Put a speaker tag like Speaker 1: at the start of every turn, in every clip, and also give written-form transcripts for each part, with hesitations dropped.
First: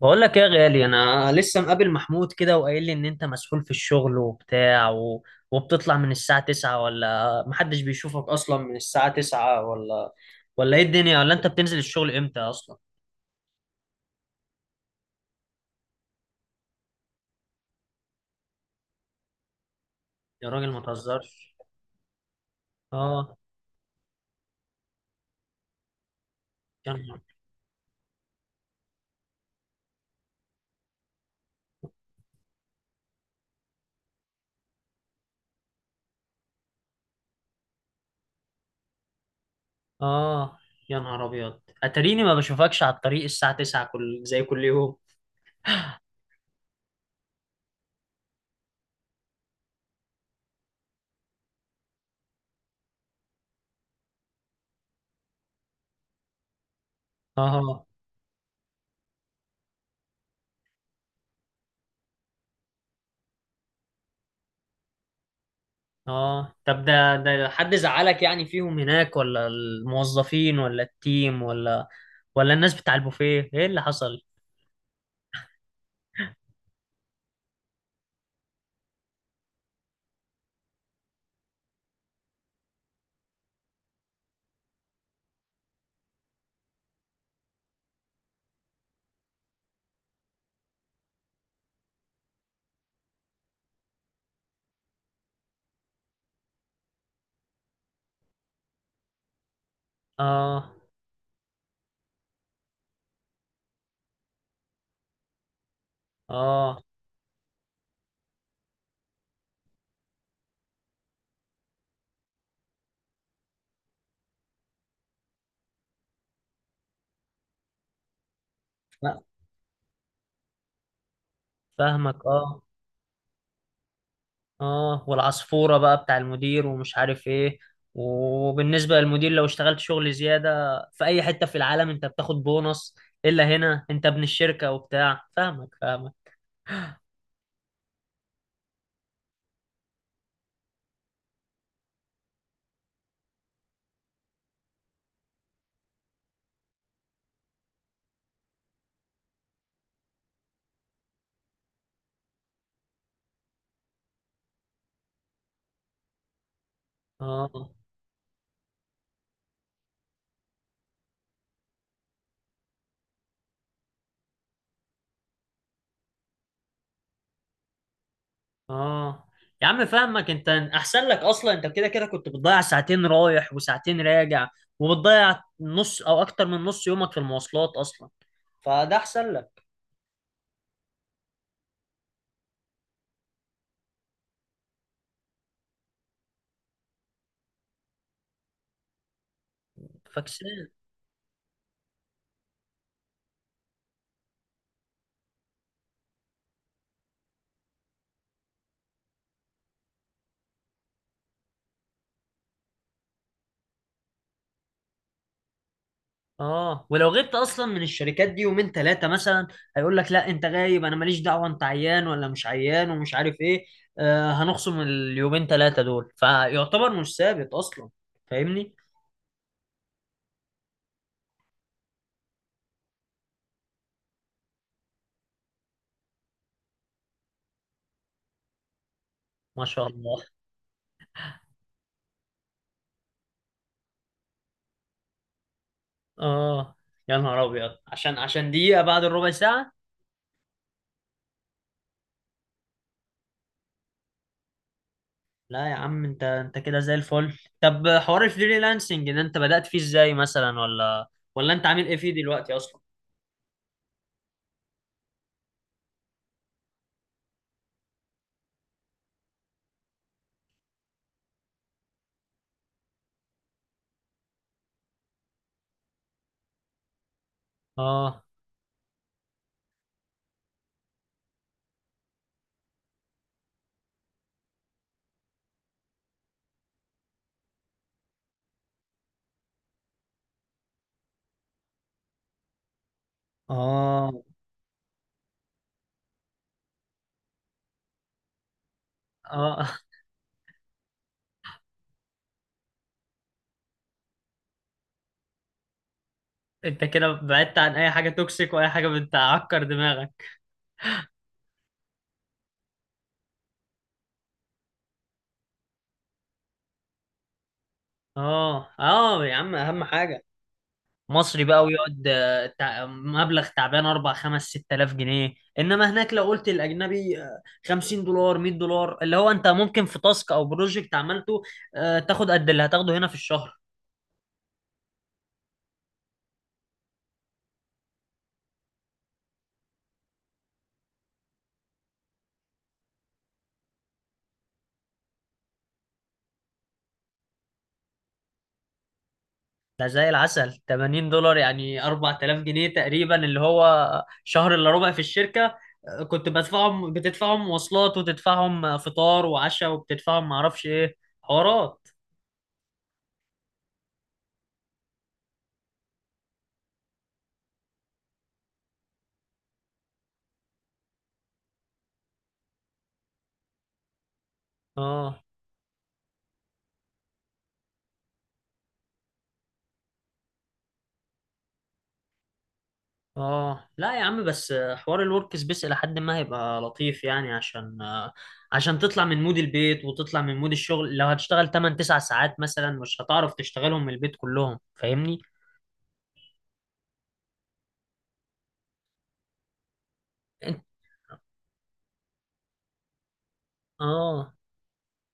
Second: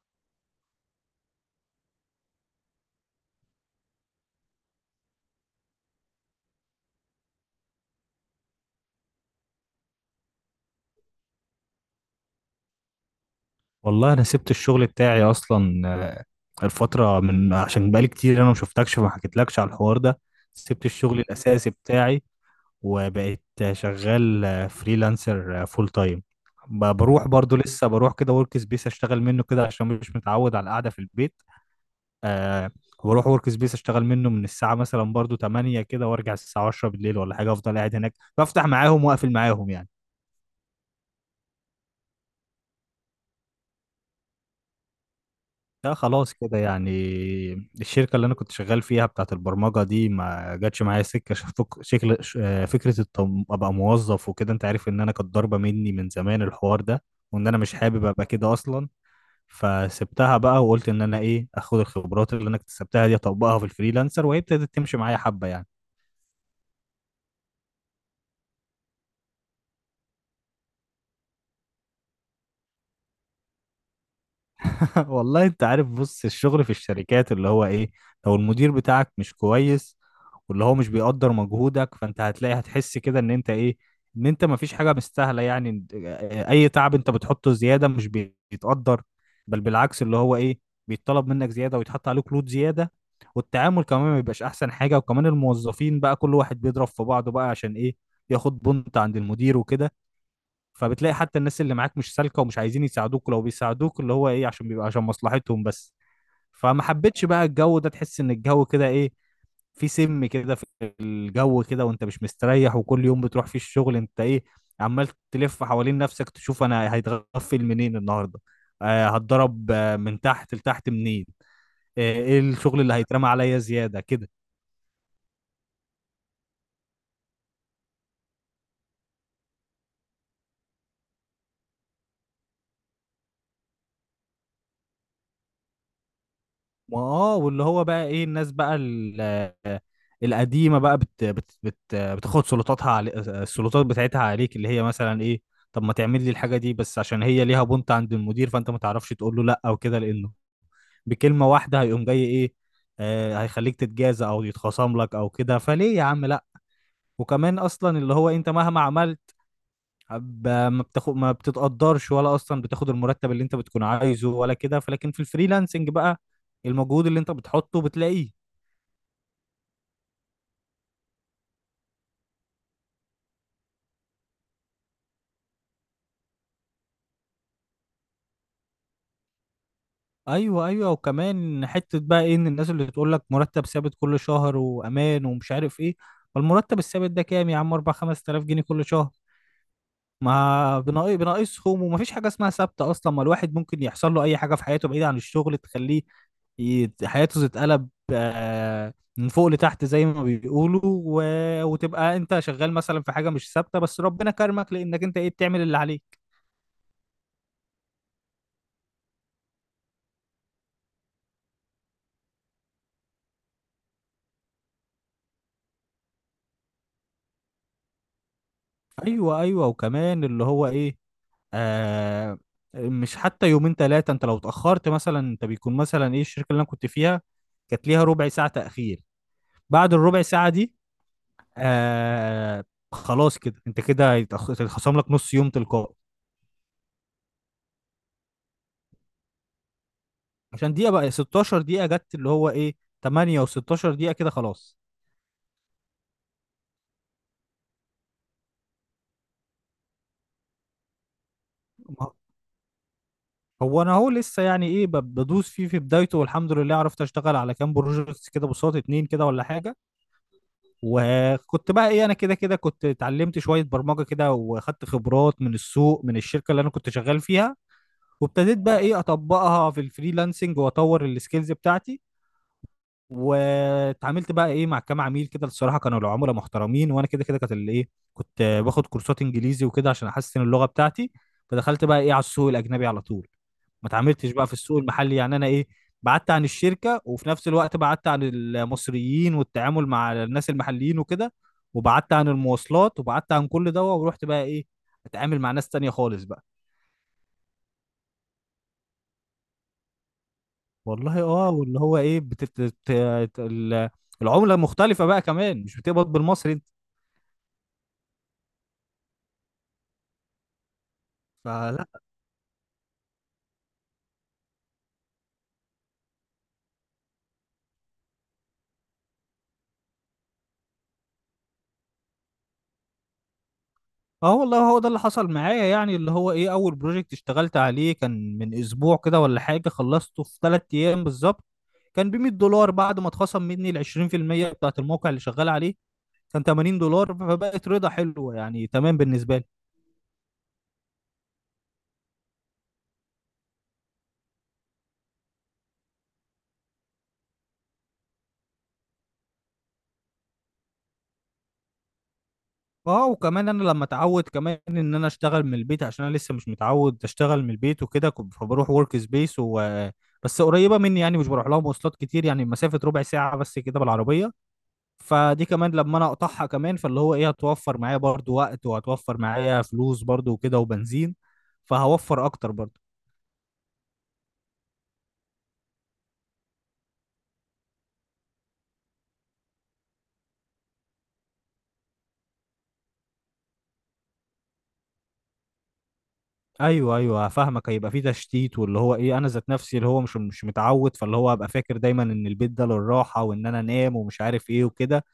Speaker 1: بقول لك ايه يا غالي؟ انا لسه مقابل محمود كده، وقايل لي ان انت مسحول في الشغل وبتاع وبتطلع من الساعة 9، ولا محدش بيشوفك اصلا من الساعة 9، ولا ايه الدنيا؟ ولا انت بتنزل الشغل امتى اصلا؟
Speaker 2: والله انا سبت الشغل بتاعي اصلا. الفتره من عشان بقالي كتير انا ما شفتكش فما حكيتلكش على الحوار ده.
Speaker 1: يا راجل ما
Speaker 2: سبت الشغل
Speaker 1: تهزرش.
Speaker 2: الاساسي بتاعي
Speaker 1: اه.
Speaker 2: وبقيت شغال فريلانسر فول تايم.
Speaker 1: يا نهار.
Speaker 2: بروح برضو لسه بروح كده ورك سبيس اشتغل منه كده عشان مش متعود على القعده في البيت. أه بروح ورك سبيس اشتغل منه من الساعه مثلا برضو 8 كده وارجع الساعه 10 بالليل ولا حاجه افضل قاعد هناك بفتح معاهم واقفل معاهم يعني.
Speaker 1: اه. يا نهار ابيض، اتريني ما بشوفكش على الطريق الساعة 9 كل يوم.
Speaker 2: لا خلاص كده يعني. الشركة اللي أنا كنت شغال فيها بتاعت البرمجة دي ما جاتش معايا سكة شكل فكرة أبقى موظف وكده أنت عارف إن أنا كانت ضاربة مني من زمان الحوار ده وإن أنا مش
Speaker 1: اه.
Speaker 2: حابب أبقى كده أصلا. فسبتها بقى وقلت إن أنا إيه أخد الخبرات اللي أنا اكتسبتها دي أطبقها في الفريلانسر وهي ابتدت تمشي معايا حبة يعني.
Speaker 1: اه، طب ده حد زعلك يعني فيهم هناك؟ ولا الموظفين، ولا التيم، ولا الناس بتاع البوفيه؟ ايه اللي حصل؟
Speaker 2: والله انت عارف بص الشغل في الشركات اللي هو ايه لو المدير بتاعك مش كويس واللي هو مش بيقدر مجهودك فانت هتلاقي هتحس كده ان انت ايه ان انت مفيش حاجة مستاهلة يعني. اي تعب انت بتحطه زيادة مش بيتقدر بل بالعكس اللي هو ايه بيتطلب منك زيادة ويتحط عليك لود زيادة. والتعامل كمان ما بيبقاش احسن حاجة وكمان الموظفين بقى كل واحد بيضرب في بعضه بقى عشان ايه ياخد بنت عند المدير وكده.
Speaker 1: اه.
Speaker 2: فبتلاقي حتى الناس اللي معاك مش سالكه ومش عايزين يساعدوك لو بيساعدوك اللي هو ايه عشان بيبقى عشان مصلحتهم بس.
Speaker 1: اه.
Speaker 2: فما حبيتش بقى الجو ده تحس ان الجو كده ايه في سم كده في الجو كده وانت مش مستريح وكل يوم بتروح فيه الشغل انت ايه عمال تلف حوالين نفسك تشوف انا هيتغفل منين النهارده.
Speaker 1: لا،
Speaker 2: هتضرب من تحت لتحت منين.
Speaker 1: فاهمك.
Speaker 2: ايه
Speaker 1: اه.
Speaker 2: الشغل اللي هيترمى عليا زياده كده.
Speaker 1: اه، والعصفورة بقى بتاع المدير ومش عارف ايه. وبالنسبة للمدير، لو اشتغلت شغل زيادة في اي حتة في العالم انت بتاخد بونص، الا هنا انت ابن الشركة وبتاع. فاهمك فاهمك.
Speaker 2: ما واللي هو بقى ايه الناس بقى القديمه بقى بت بت بت بتاخد سلطاتها علي... السلطات بتاعتها عليك اللي هي مثلا ايه طب ما تعمل لي الحاجه دي بس عشان هي ليها بنت عند المدير فانت ما تعرفش تقول له لا او كده لانه بكلمه واحده هيقوم جاي ايه هيخليك تتجازى او يتخاصم لك او كده فليه يا عم لا. وكمان
Speaker 1: اه.
Speaker 2: اصلا اللي هو انت مهما عملت ما بتاخد ما بتتقدرش ولا اصلا بتاخد المرتب اللي انت بتكون عايزه ولا كده فلكن في الفريلانسنج بقى المجهود اللي انت بتحطه بتلاقيه.
Speaker 1: اه يا عم فاهمك، انت احسن لك اصلا. انت كده كده كنت بتضيع ساعتين رايح وساعتين راجع، وبتضيع نص او اكتر من نص يومك في المواصلات اصلا، فده احسن لك.
Speaker 2: ايوه ايوه وكمان حته بقى ايه ان الناس اللي تقول لك مرتب ثابت كل شهر وامان ومش عارف ايه. فالمرتب الثابت ده كام يا عم 4 5000 جنيه كل شهر
Speaker 1: فاكس.
Speaker 2: ما بناقصهم ومفيش حاجه اسمها ثابته اصلا ما الواحد ممكن يحصل له اي حاجه في حياته بعيده عن الشغل تخليه حياته تتقلب من فوق لتحت زي ما بيقولوا و... وتبقى انت شغال مثلا في حاجه مش ثابته بس ربنا كرمك لانك انت ايه بتعمل اللي عليك.
Speaker 1: اه، ولو غبت اصلا من الشركات دي يومين ثلاثه مثلا، هيقول لك لا انت غايب، انا ماليش دعوه انت عيان ولا مش عيان ومش عارف ايه. هنخصم اليومين ثلاثه دول، فيعتبر مش ثابت اصلا. فاهمني.
Speaker 2: ايوه ايوه وكمان اللي هو ايه آه مش حتى يومين ثلاثة انت لو اتأخرت مثلا انت بيكون مثلا ايه الشركة اللي انا كنت فيها كانت ليها ربع ساعة تأخير.
Speaker 1: ما شاء
Speaker 2: بعد الربع
Speaker 1: الله.
Speaker 2: ساعة دي آه خلاص كده انت كده هيتخصم لك نص يوم تلقائي.
Speaker 1: اه، يا نهار ابيض، عشان دقيقه بعد الربع ساعه.
Speaker 2: عشان دقيقة بقى 16 دقيقة جت اللي هو ايه 8 و16 دقيقة كده خلاص.
Speaker 1: لا يا عم، انت كده زي الفل. طب حوار الفريلانسنج ده انت بدأت فيه ازاي مثلا؟ ولا انت عامل ايه
Speaker 2: ما-
Speaker 1: فيه دلوقتي اصلا؟
Speaker 2: هو انا اهو لسه يعني ايه بدوس فيه في بدايته والحمد لله عرفت اشتغل على كام بروجكت كده بصوت اتنين كده ولا حاجة. وكنت بقى ايه انا كده كده كنت اتعلمت شويه برمجه كده واخدت خبرات من السوق من الشركه اللي انا كنت شغال فيها
Speaker 1: اه.
Speaker 2: وابتديت بقى ايه اطبقها في الفريلانسنج واطور السكيلز بتاعتي. واتعاملت بقى ايه مع كام عميل كده الصراحه كانوا العملاء محترمين وانا كده كده كانت اللي ايه كنت باخد كورسات انجليزي وكده عشان احسن اللغه بتاعتي. فدخلت بقى ايه على السوق الاجنبي على طول. ما
Speaker 1: اه.
Speaker 2: اتعاملتش بقى في السوق المحلي يعني انا ايه بعدت عن الشركه وفي نفس الوقت بعدت عن المصريين
Speaker 1: اه.
Speaker 2: والتعامل مع الناس المحليين وكده. وبعدت عن المواصلات وبعدت عن كل ده ورحت بقى ايه اتعامل مع ناس تانية خالص بقى.
Speaker 1: انت كده بعدت عن اي حاجه توكسيك واي حاجه بتعكر دماغك.
Speaker 2: والله اه واللي هو ايه العمله مختلفه بقى كمان مش بتقبض بالمصري انت
Speaker 1: اه. اه يا عم، اهم حاجه. مصري بقى
Speaker 2: فلا.
Speaker 1: ويقعد مبلغ تعبان 4 5 6000 جنيه. انما هناك لو قلت الاجنبي 50 دولار 100 دولار، اللي هو انت ممكن في تاسك او بروجكت عملته تاخد قد اللي هتاخده هنا في الشهر.
Speaker 2: اه والله هو ده اللي حصل معايا يعني اللي هو ايه اول بروجكت اشتغلت عليه كان من اسبوع كده ولا حاجه خلصته في 3 ايام بالظبط. كان ب 100 دولار بعد ما اتخصم مني ال 20% بتاعت الموقع اللي شغال عليه كان 80 دولار فبقت رضا حلوه يعني تمام بالنسبه لي.
Speaker 1: ده زي العسل 80 دولار يعني 4000 جنيه تقريبا، اللي هو شهر الا ربع في الشركة كنت بدفعهم بتدفعهم مواصلات، وتدفعهم فطار وعشاء، وبتدفعهم معرفش ايه حوارات.
Speaker 2: اه وكمان انا لما اتعود كمان ان انا اشتغل من البيت عشان انا لسه مش متعود اشتغل من البيت وكده فبروح ورك سبيس و بس قريبه مني يعني مش بروح لها مواصلات كتير يعني مسافه ربع ساعه بس كده بالعربيه.
Speaker 1: اه.
Speaker 2: فدي كمان لما انا اقطعها كمان فاللي هو ايه هتوفر معايا برضو وقت وهتوفر معايا فلوس برضو وكده وبنزين فهوفر اكتر برضو.
Speaker 1: اه، لا يا عم، بس حوار الورك سبيس الى حد ما هيبقى لطيف، يعني عشان تطلع من مود البيت وتطلع من مود الشغل. لو هتشتغل 8 9 ساعات مثلا مش هتعرف تشتغلهم من البيت كلهم. فاهمني؟
Speaker 2: ايوه ايوه فاهمك هيبقى في تشتيت واللي هو ايه انا ذات نفسي اللي هو مش
Speaker 1: انت.
Speaker 2: متعود فاللي هو هبقى فاكر دايما ان البيت ده للراحه وان انا انام ومش
Speaker 1: اه.
Speaker 2: عارف ايه وكده.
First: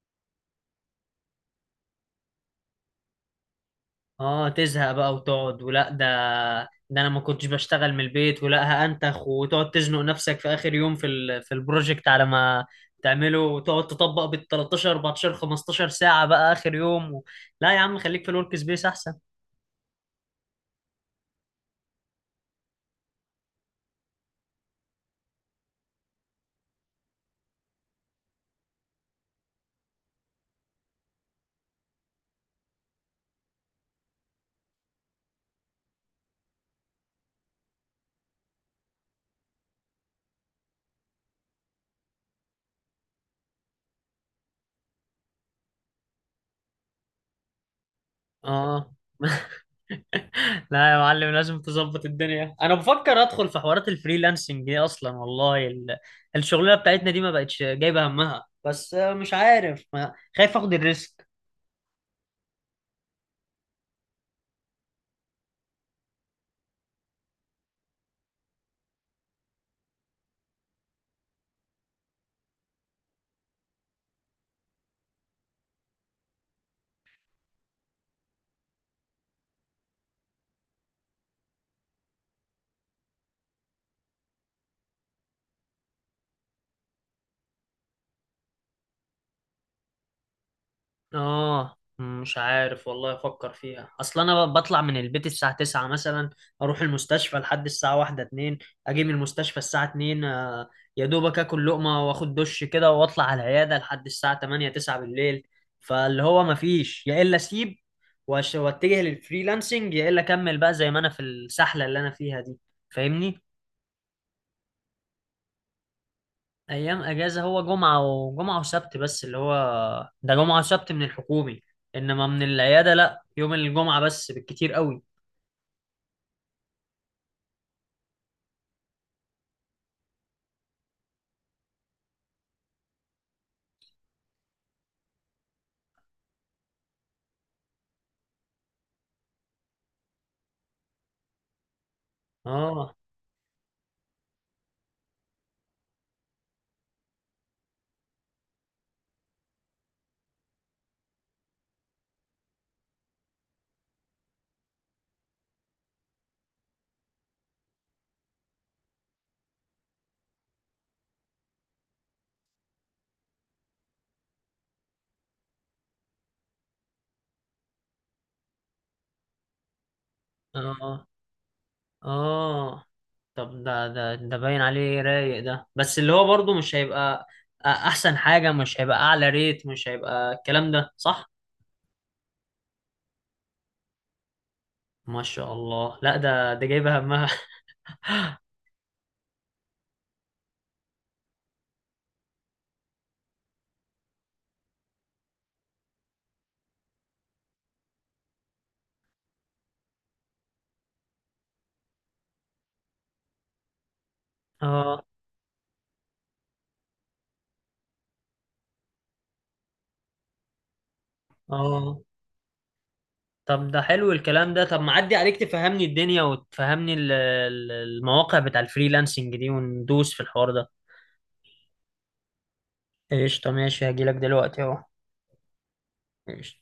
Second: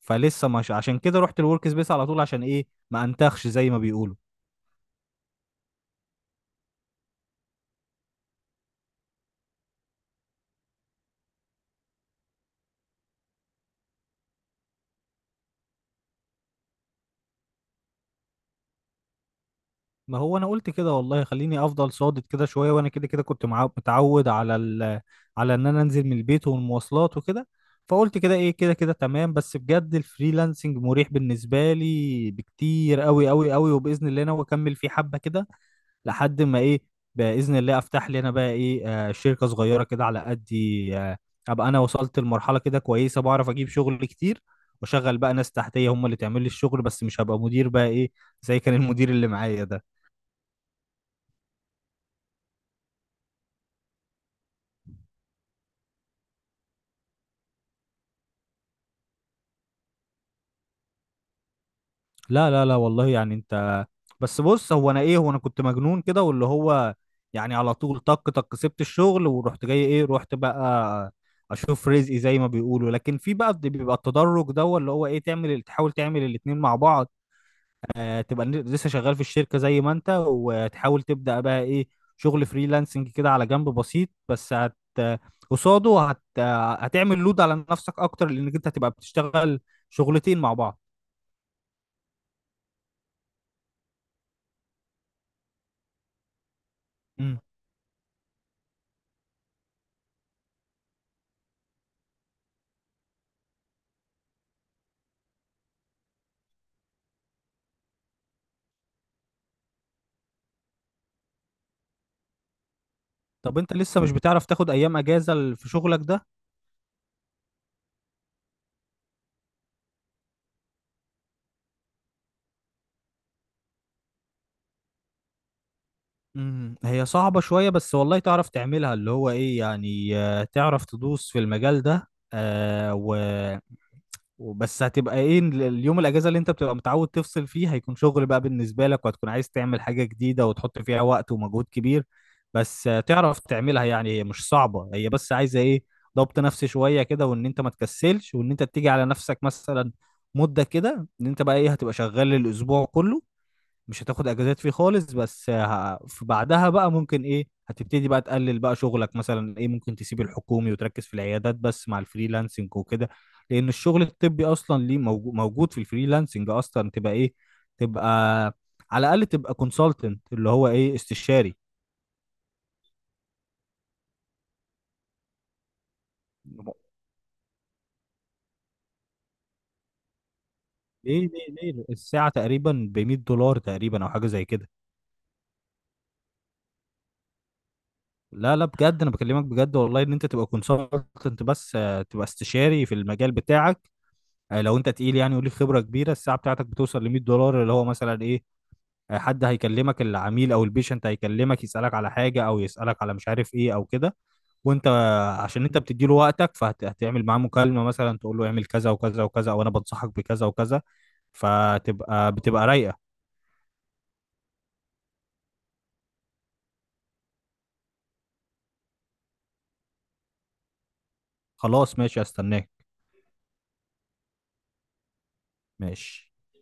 Speaker 2: فلسه مش عشان كده رحت الورك سبيس على طول عشان ايه ما انتخش زي ما بيقولوا.
Speaker 1: اه، تزهق بقى وتقعد ولا ده انا ما كنتش بشتغل من البيت ولا هأنتخ، وتقعد تزنق نفسك في اخر يوم في في البروجكت على ما تعمله، وتقعد تطبق بال 13 14 15 ساعة بقى اخر يوم لا يا عم خليك في الورك سبيس احسن.
Speaker 2: ما هو انا قلت كده والله خليني افضل صادق كده شويه وانا كده كده كنت متعود على ال... على ان انا انزل من البيت والمواصلات وكده. فقلت كده ايه كده كده تمام بس بجد الفريلانسنج مريح بالنسبه لي بكتير قوي قوي قوي وباذن الله انا اكمل فيه حبه كده لحد ما ايه باذن الله افتح لي انا بقى ايه آه شركه صغيره كده على قدي آه ابقى انا وصلت لمرحله كده كويسه بعرف اجيب شغل كتير واشغل بقى ناس تحتيه هم اللي تعمل لي الشغل بس مش هبقى مدير بقى ايه زي كان
Speaker 1: اه.
Speaker 2: المدير اللي معايا ده.
Speaker 1: لا يا معلم لازم تظبط الدنيا. انا بفكر ادخل في حوارات الفريلانسنج دي اصلا. والله الشغلانة بتاعتنا دي ما بقتش جايبة همها، بس مش عارف ما... خايف اخد الريسك.
Speaker 2: لا لا لا والله يعني انت بس بص هو انا ايه هو انا كنت مجنون كده واللي هو يعني على طول طق طق سبت الشغل ورحت جاي ايه رحت بقى اشوف رزقي زي ما بيقولوا لكن في بقى بيبقى التدرج ده اللي هو ايه تعمل تحاول تعمل الاتنين مع بعض. تبقى لسه شغال في الشركة زي ما انت وتحاول تبدأ بقى ايه شغل فريلانسنج كده على جنب بسيط بس قصاده هتعمل لود على نفسك اكتر لانك انت هتبقى بتشتغل شغلتين مع بعض.
Speaker 1: اه مش عارف، والله افكر فيها، اصل انا بطلع من البيت الساعة 9 مثلا، اروح المستشفى
Speaker 2: إمم.
Speaker 1: لحد الساعة 1 2، اجي من المستشفى الساعة 2 يا دوبك اكل لقمة واخد دش كده واطلع على العيادة لحد الساعة 8 9 بالليل. فاللي هو مفيش، يا الا اسيب واتجه للفريلانسنج، يا الا اكمل بقى زي ما انا في السحلة اللي انا فيها دي. فاهمني؟
Speaker 2: طب انت لسه مش بتعرف تاخد ايام اجازة في شغلك ده.
Speaker 1: ايام اجازه هو جمعه وسبت بس، اللي هو ده جمعه وسبت من الحكومي، انما من العياده لا، يوم الجمعه بس بالكتير قوي.
Speaker 2: هي صعبة شوية بس والله تعرف تعملها اللي هو ايه يعني تعرف تدوس في المجال ده آه و وبس هتبقى ايه اليوم الاجازة اللي انت بتبقى متعود تفصل فيه هيكون شغل بقى بالنسبة لك وهتكون عايز تعمل حاجة جديدة وتحط فيها وقت ومجهود كبير. بس
Speaker 1: اه.
Speaker 2: تعرف تعملها يعني هي مش صعبة هي بس عايزة ايه ضبط نفسي شوية كده وان انت ما تكسلش وان انت تيجي على نفسك مثلا مدة كده ان انت بقى ايه هتبقى شغال الاسبوع كله مش هتاخد اجازات فيه خالص بس في بعدها بقى ممكن ايه هتبتدي بقى تقلل بقى شغلك مثلا ايه ممكن تسيب الحكومي وتركز في العيادات بس مع الفريلانسنج وكده. لان الشغل الطبي اصلا ليه موجود في الفريلانسنج اصلا تبقى ايه تبقى على الاقل تبقى كونسلتنت اللي هو ايه
Speaker 1: اه.
Speaker 2: استشاري.
Speaker 1: اه، طب ده باين عليه رايق ده، بس اللي هو برضه مش
Speaker 2: ليه
Speaker 1: هيبقى احسن حاجه. مش هيبقى اعلى ريت، مش هيبقى الكلام ده
Speaker 2: ليه
Speaker 1: صح.
Speaker 2: ليه الساعة تقريبا ب 100 دولار تقريبا او حاجة زي كده.
Speaker 1: ما شاء الله، لا ده جايبه همها.
Speaker 2: لا لا بجد انا بكلمك بجد والله ان انت تبقى كونسلتنت بس تبقى استشاري في المجال بتاعك. لو انت تقيل يعني وليك خبره كبيره الساعه بتاعتك بتوصل ل 100 دولار اللي هو مثلا ايه حد هيكلمك العميل او البيشنت هيكلمك يسالك على حاجه او يسالك على مش عارف ايه او كده. وانت
Speaker 1: اه.
Speaker 2: عشان انت بتديله وقتك فهتعمل معاه مكالمه مثلا تقول له اعمل كذا وكذا وكذا او انا بنصحك بكذا وكذا
Speaker 1: اه،
Speaker 2: فتبقى بتبقى رايقه.
Speaker 1: طب ده حلو الكلام ده. طب ما عدي عليك تفهمني الدنيا وتفهمني المواقع بتاع الفريلانسنج دي، وندوس في الحوار ده.
Speaker 2: خلاص ماشي استناك
Speaker 1: قشطة ماشي، هجيلك دلوقتي اهو.
Speaker 2: ماشي.
Speaker 1: قشطة.